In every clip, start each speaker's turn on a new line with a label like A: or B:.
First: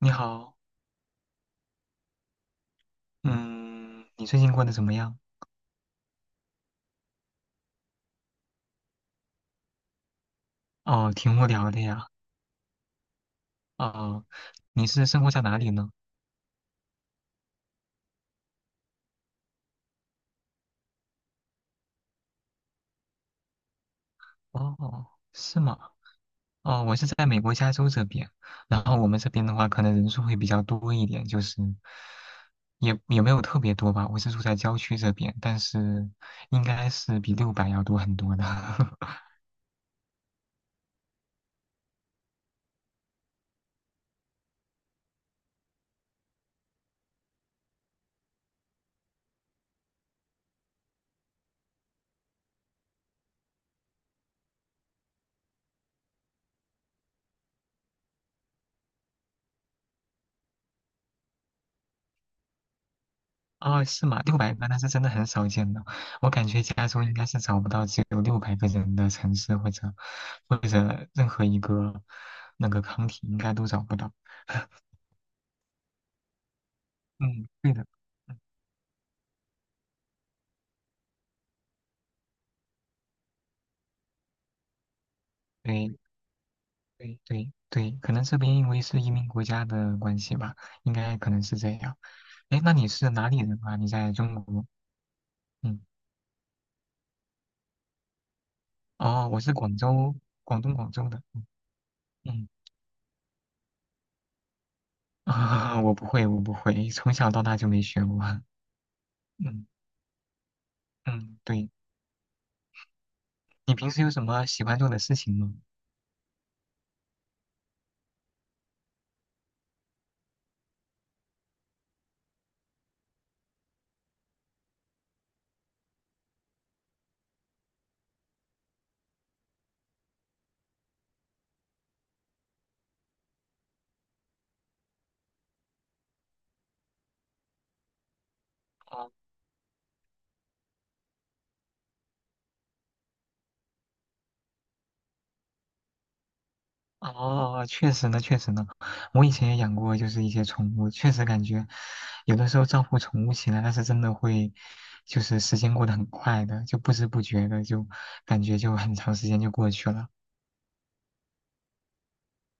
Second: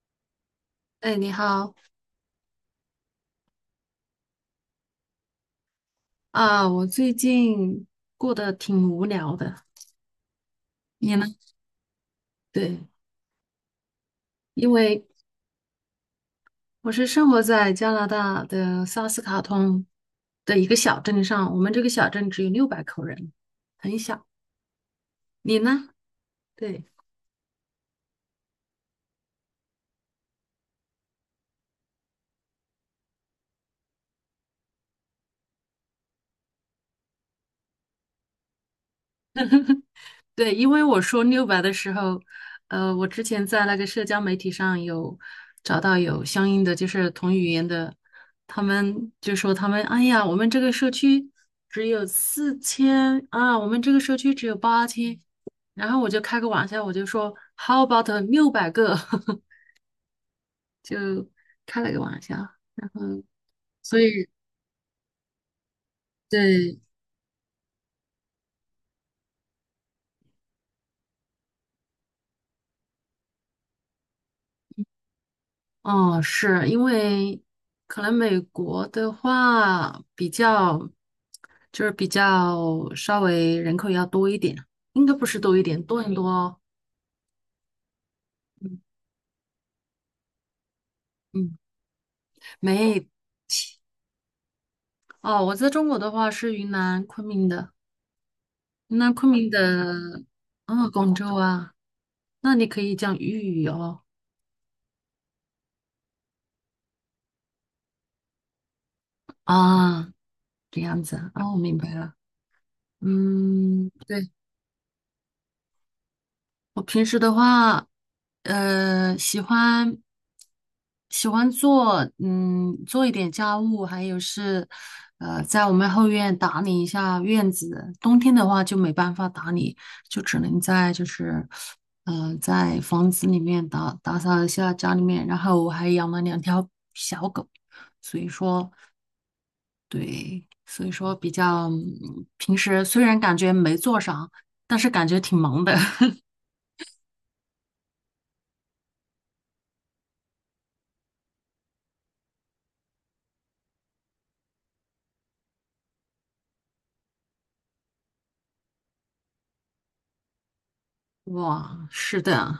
A: 你好。
B: 哎，你好
A: 嗯，你最近过得怎么样？
B: 啊！我最近过得挺无聊的，
A: 哦，
B: 你呢？
A: 挺无聊的呀。
B: 对，
A: 哦，
B: 因
A: 你
B: 为
A: 是生活在哪里呢？
B: 我是生活在加拿大的萨斯卡通的一个小镇上，我们这个小镇只有600口人，很小。
A: 哦，
B: 你
A: 是吗？
B: 呢？
A: 哦，
B: 对，
A: 我是在美国加州这边，然后我们这边的话，可能人数会比较多一点，就是也没有特别多吧。我是住在郊区这边，但是应该是比六百要多很多的。
B: 对，因为我说六百的时候，我之前在那个社交媒体上有找到有相应的就是同语言的，他们就说他们，哎呀，我们这个社区只有4000啊，我们这个社区只有8000，然后我就开个玩笑，我就说 How about 600个，就开了个玩笑，然后
A: 啊，
B: 所
A: 是吗？
B: 以
A: 600个那是真的很少见的，我感觉
B: 对
A: 加州应该是找不到只有六百个人的城市，或者任何一个那个 c 体应该都找不到。
B: 哦，是因为
A: 嗯，对的。
B: 可能美
A: 嗯，
B: 国的话比较，就是比较稍微人口要多一点，应该不是多一点，
A: 对
B: 多很多哦。
A: 对对对，可能这边因为是移民国家的关系吧，应该可能是
B: 嗯，
A: 这样。哎，那你
B: 没，
A: 是哪里人啊？你在中国？
B: 哦，我在
A: 嗯。
B: 中国的话是云南昆明的，云南
A: 哦，
B: 昆
A: 我
B: 明
A: 是广州，
B: 的，
A: 广东
B: 啊，
A: 广州
B: 广
A: 的。
B: 州
A: 嗯。
B: 啊，
A: 嗯。
B: 那你可以讲粤语哦。
A: 啊，我不会，我不会，从小到大就没学过。嗯。
B: 啊，这样子啊，
A: 嗯，
B: 哦，我
A: 对。
B: 明白了。
A: 你平
B: 嗯，
A: 时有什
B: 对。
A: 么喜欢做的事情吗？
B: 我平时的话，呃，喜欢喜欢做，做一点家务，还有是，在我们后院打理一下院子。冬天的话就没办法打理，就只能在就是，在房子里面打扫一下家里面。然后我还养了2条小狗，所以说，
A: 哦。
B: 对，所以说比较，平时虽然感觉没做啥，但是感觉挺忙的。
A: 哦，确实呢，确实呢，我以前也养过，就是一些宠物，确实感觉有的时候照顾宠物起来，那是真的会，就是时间过得很快的，就不知不觉的就感觉就很长时间就过去了。
B: 哇，是的，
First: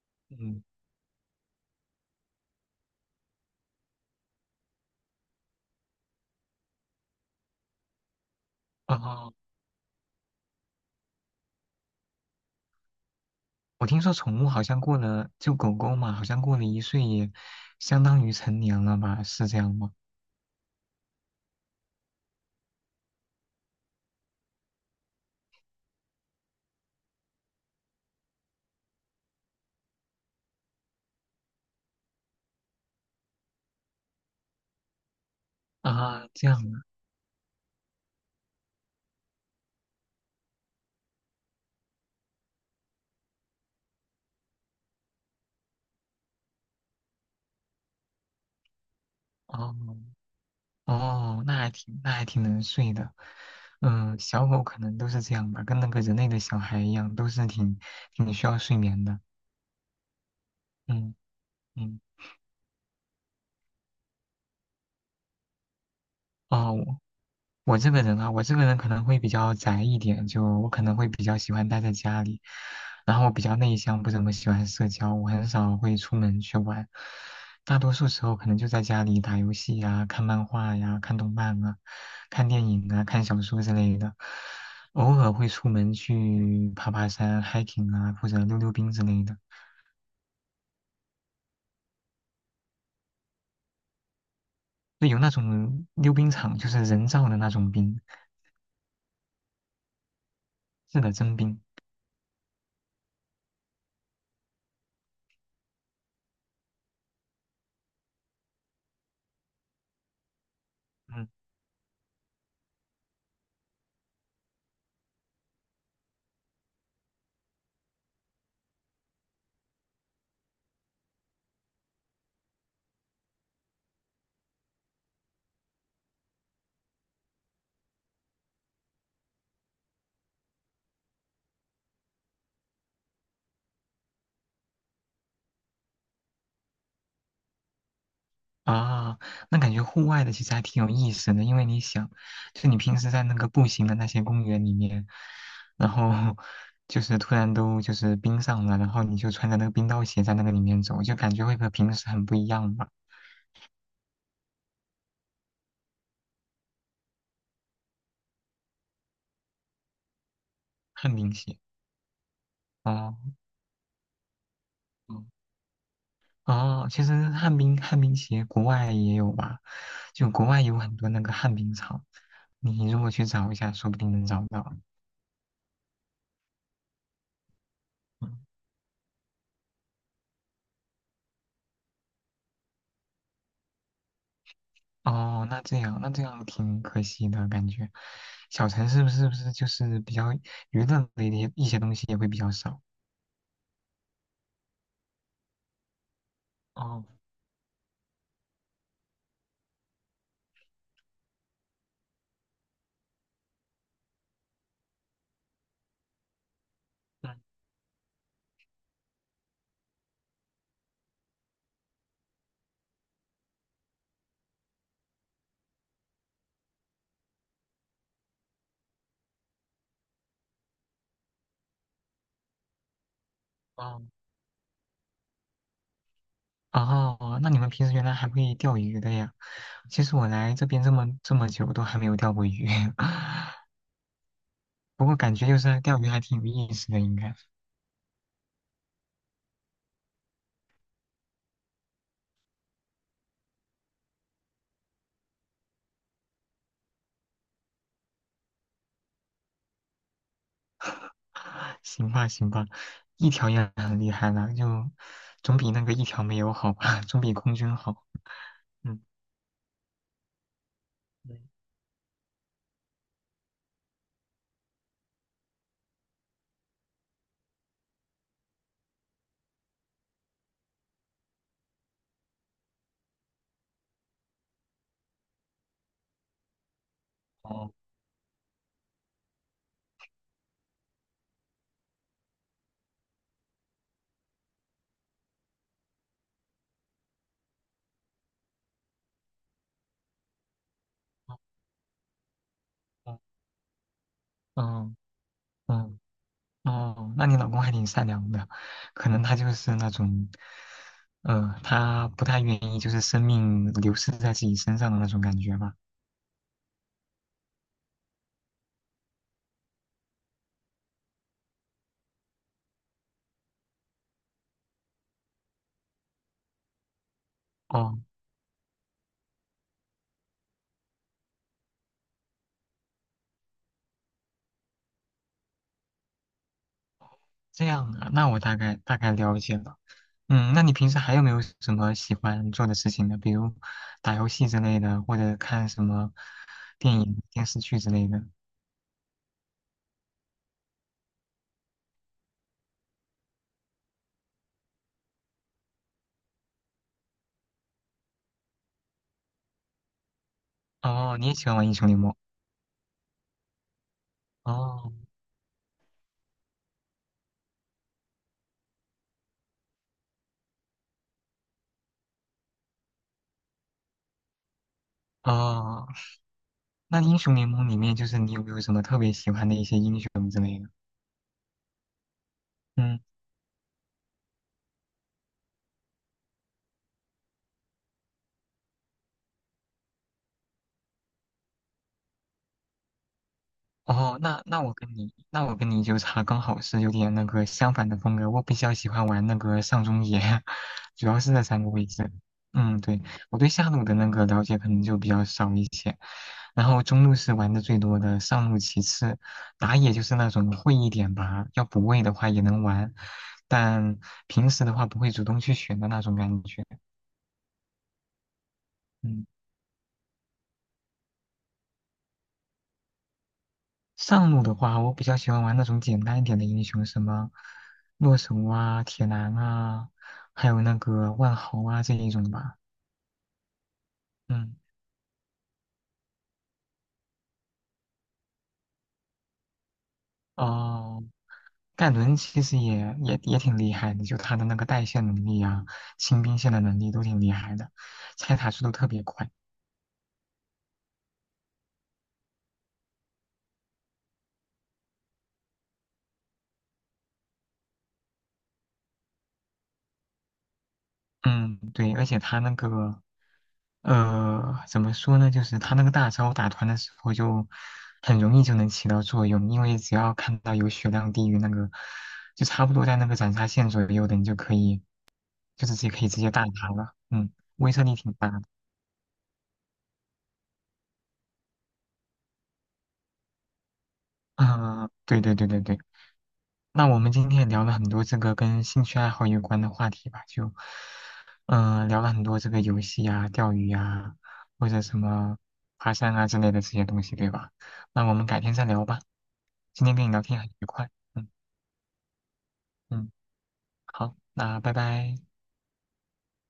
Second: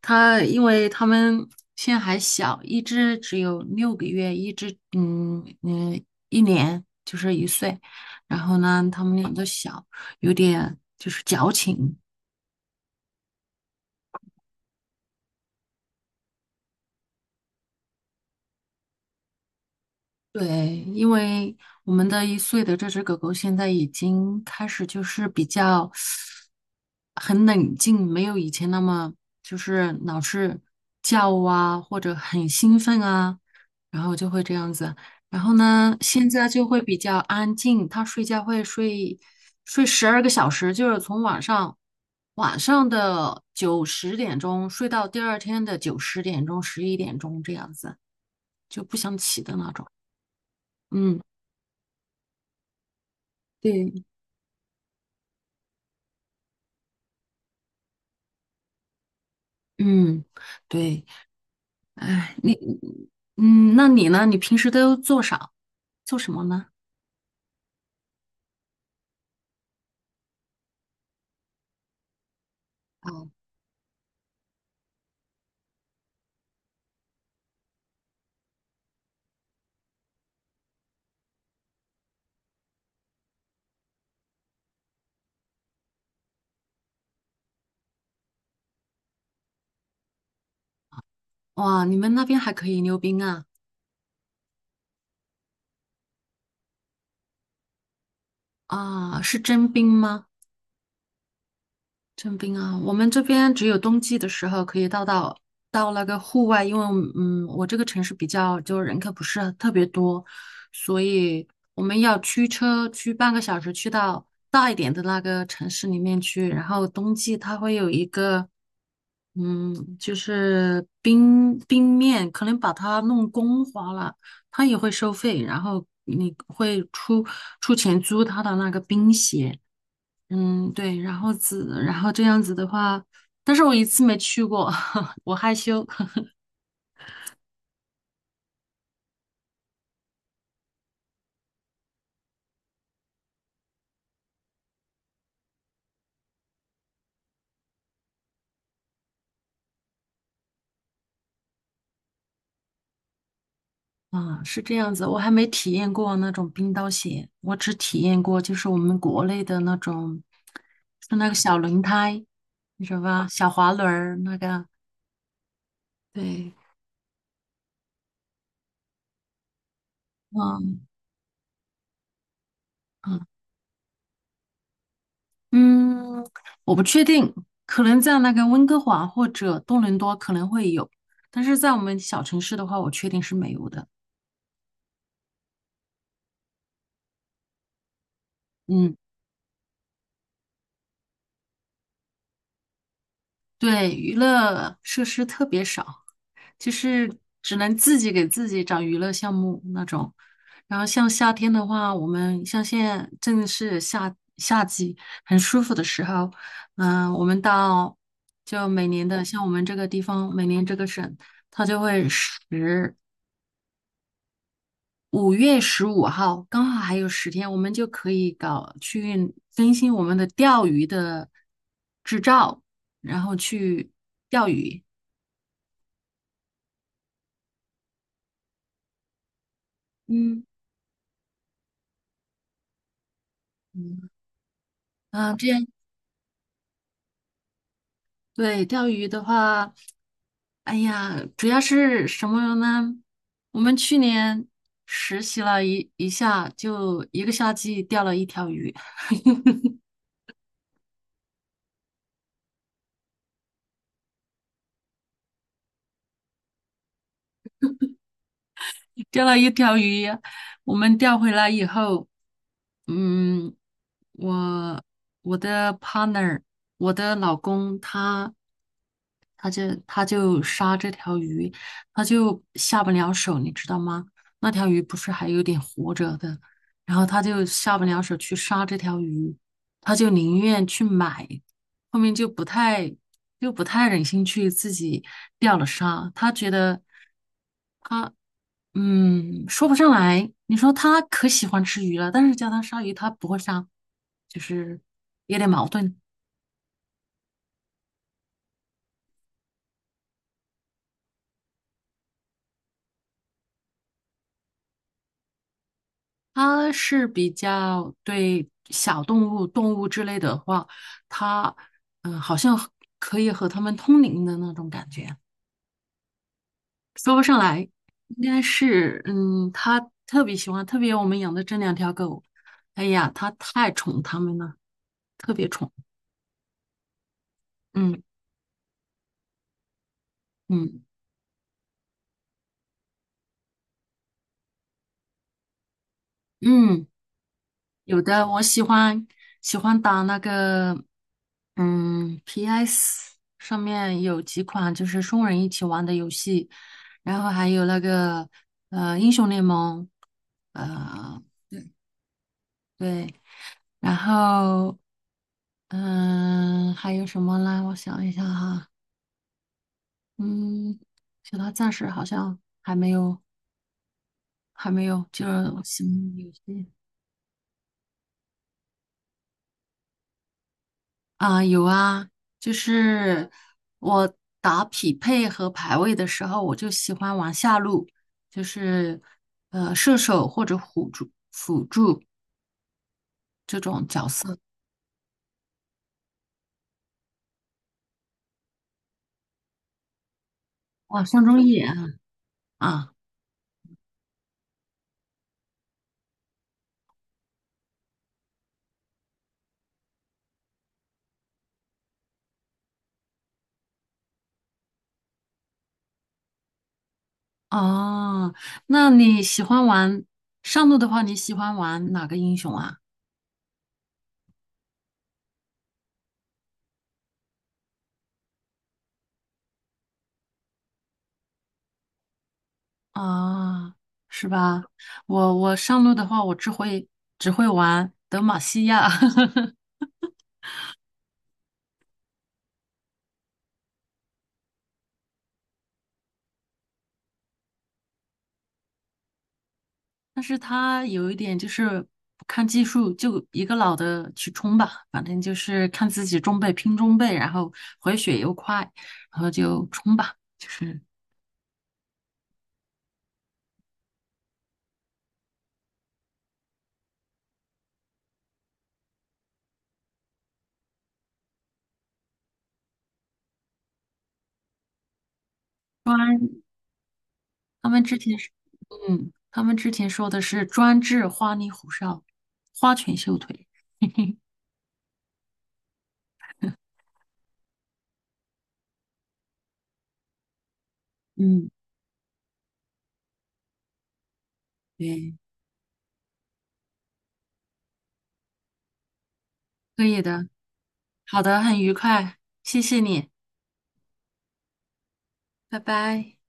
B: 他因
A: 嗯。
B: 为他们现在还小，一只只有6个月，一只就是一岁，然后呢，他们俩
A: 哦，
B: 都小，有点就是矫情，
A: 我听说宠物好像过了，就狗狗嘛，好像过了1岁也相当于成年了吧？是这样吗？
B: 对，因为我们的一岁的这只狗狗现在已经开始就是比较很冷静，没有以前那么就是老是叫啊，或者很兴奋啊，然后就会这样子。然后呢，现
A: 啊，
B: 在
A: 这
B: 就会
A: 样
B: 比较安静，它睡觉会睡12个小时，就是从晚上的九十点钟睡到第二天的九十点钟、11点钟这样子，就不想起的
A: 啊，
B: 那
A: 哦。
B: 种。嗯
A: 哦，那还挺能睡的。
B: 对，
A: 嗯，小狗可能都是这样吧，跟那个人类的小孩一样，都是挺需要睡眠的。
B: 嗯，对，
A: 嗯。嗯。
B: 哎，那你呢？你平时都做啥？做什么呢？
A: 哦，我这个人可能会比较宅一点，就我可能会比较喜欢待在家里，
B: 哦，
A: 然后我比较内向，不怎么喜欢社交，我很少会出门去玩，大多数时候可能就在家里打游戏呀、看漫画呀、看动漫啊、看电影啊、看小说之类的，偶尔会出门去爬爬山、hiking 啊，或者溜溜冰之类的。
B: 哇，你们那边还可以溜冰啊？
A: 就有那种溜冰场，就是人造的那种冰。
B: 啊，是真冰吗？
A: 是的，真冰。
B: 征兵啊，我们这边只有冬季的时候可以到那个户外，因为我这个城市比较就人口不是特别多，所
A: 嗯。
B: 以我们要驱车去半个小时去到大一点的那个城市里面去，然后冬季它会有一个就是冰面，可能把它弄光滑了，它也会收费，然后你会出钱租它的那个冰鞋。嗯，对，然后子，然后这样子的话，但是我一次没去过，我害羞。
A: 啊，那感觉户外的其实还挺有意思的，因为你想，就你平时在那个步行的那些公园里面，然后就是突然都就是冰上了，然后你就穿着那个冰刀鞋在那个里面走，就感觉会和平时很不一样吧。
B: 啊，是这样子，我还没体验过那种冰刀鞋，我只体验过就是我们国内的那种，
A: 旱
B: 是那
A: 冰
B: 个
A: 鞋。
B: 小轮胎，你知道吧？
A: 哦。
B: 小滑轮儿那个。
A: 嗯。
B: 对，
A: 哦，其实旱冰鞋国外也有吧，就国外有
B: 嗯
A: 很多那个旱冰场，你如果
B: 嗯
A: 去找一下，说不定能找到。
B: 嗯，我不确定，可能在
A: 嗯。
B: 那个温哥华或者多伦多可能会有，但是在我们小城市的话，我确定是没有的。
A: 哦，那这样，那这样挺可惜的感觉。小陈
B: 嗯。
A: 是不是就是比较娱乐类的一些东西也会比较少？
B: 对，娱乐设施特别少，就
A: 哦。
B: 是只能自己给自己找娱乐项目那种。然后像夏天的话，我们像现在正是夏季，很舒服的时候，嗯、我
A: 嗯。
B: 们到就每年的像我们这个地方，每年这个省，它就会5月15号，刚好还有10天，我们就可以搞去更新我们的钓鱼的执照，然后去钓鱼。
A: 哦。哦，那你们平时原来还会钓鱼的呀？其实我
B: 嗯。
A: 来这边这么久都还没有钓过鱼。
B: 嗯，
A: 不过感
B: 啊，
A: 觉
B: 这
A: 就
B: 样
A: 是钓鱼还挺有意思的，应该。
B: 对钓鱼的话，哎呀，主要是什么呢？我们去年实习了一下，就一个夏季钓了一条鱼。
A: 行吧，行吧，一条也很厉害了，就总比那个一条没有好吧，总比空军好。嗯。
B: 钓了一条鱼，我们钓回
A: 嗯。
B: 来以后，嗯，我我的 partner,我的老公他他就杀这条鱼，他就下不了手，你知道吗？那条鱼不是还有点活着的，然后他就
A: 哦。
B: 下不了手去杀这条鱼，他就宁愿去买，后面就不太忍心去自己钓了杀，他觉得。嗯，说不上来。你说他可
A: 哦。
B: 喜欢吃鱼了，但是叫他杀鱼，他不会杀，就是
A: 哦。
B: 有点矛盾。
A: 嗯。哦，那你老公还挺善良的，可能他就是那种，他不太愿意就是生命流逝在自己身上的那种感觉吧。
B: 他是比较对小动物、动物之类的话，他好像可以和他们通灵的那种感觉。说不上来，
A: 哦，
B: 应该是他特别喜欢，特别我们养的这2条狗，哎呀，他太宠它们了，特别宠。
A: 这样
B: 嗯
A: 啊，那我大概大概了解了。嗯，那你
B: 嗯
A: 平时还有没有什么喜欢做的事情呢？比如打游戏之类的，或者看什么
B: 嗯。
A: 电影、电视剧之
B: 有
A: 类的。
B: 的我喜欢打那个，PS 上面有几款就是双人一起玩的游戏，然后还有那个英雄联盟，
A: 哦，
B: 呃
A: 你也喜欢玩
B: 对，
A: 英雄联盟？
B: 对，然后
A: 哦。
B: 还有什么呢？我想一下哈，嗯，其他暂时好像还没有，就是
A: 哦，
B: 新游戏。
A: 那英雄联盟里面就是你有没有什么特别喜欢的一些英雄之类的？
B: 啊，有啊，就
A: 嗯。
B: 是我打匹配和排位的时候，我就喜欢玩下路，就是射手或者辅助这种角
A: 哦，
B: 色。
A: 那我跟你就差刚好是有点那个相反的风格。我比较喜欢玩那个上中野，
B: 哇，
A: 主要
B: 上
A: 是
B: 中
A: 那
B: 野
A: 三个
B: 啊
A: 位置。嗯，
B: 啊！
A: 对，我对下路的那个了解可能就比较少一些，然后中路是玩的最多的，上路其次，打野就是那种会一点吧，要补位的话也能玩，但平时的话不会主动去选的那种感觉。
B: 哦，那你
A: 嗯。
B: 喜欢玩上路的话，你喜欢玩哪个英雄啊？
A: 上路的话，我比较喜欢玩那种简单一点的英雄，什么洛神啊、铁男啊，还有那个万豪啊这一种吧。
B: 啊，是
A: 嗯。
B: 吧？我上路的话，我只会玩德玛西亚。
A: 哦，盖伦其实也挺厉害的，就他的那个带线能力啊、清兵线的能力都挺厉害的，拆塔速度特别快。
B: 但是他有一点就是不看技术，就一个老的去冲吧，反正就是看自己中备拼中备，然后回血又快，然后就冲吧。就是
A: 嗯，对，而且他那个怎么说呢？就是他那个大招打团的时候，就很容易就能起到作用，因为只要看到有血量低于那个，就差不多在那个斩杀线左右的，你就可以，就直接可以直
B: 专，
A: 接大拿了。嗯，
B: 他
A: 威
B: 们
A: 慑力
B: 之
A: 挺
B: 前
A: 大
B: 是，
A: 的。
B: 他们之前说的是专治花里胡哨、花拳绣腿。嘿嘿，
A: 啊、对对对对对。那我们今天也聊了很多这个跟兴趣爱好有关的话题吧，就，
B: 嗯，
A: 嗯、聊了很多这个游戏啊、钓鱼啊，或者什
B: 对，
A: 么爬山啊之类的这些东西，对吧？那我们改天再聊吧。
B: 可
A: 今天
B: 以
A: 跟你聊
B: 的。
A: 天很愉快。
B: 好
A: 嗯。
B: 的，很愉快，谢谢你，
A: 嗯，好，那拜拜。
B: 拜拜。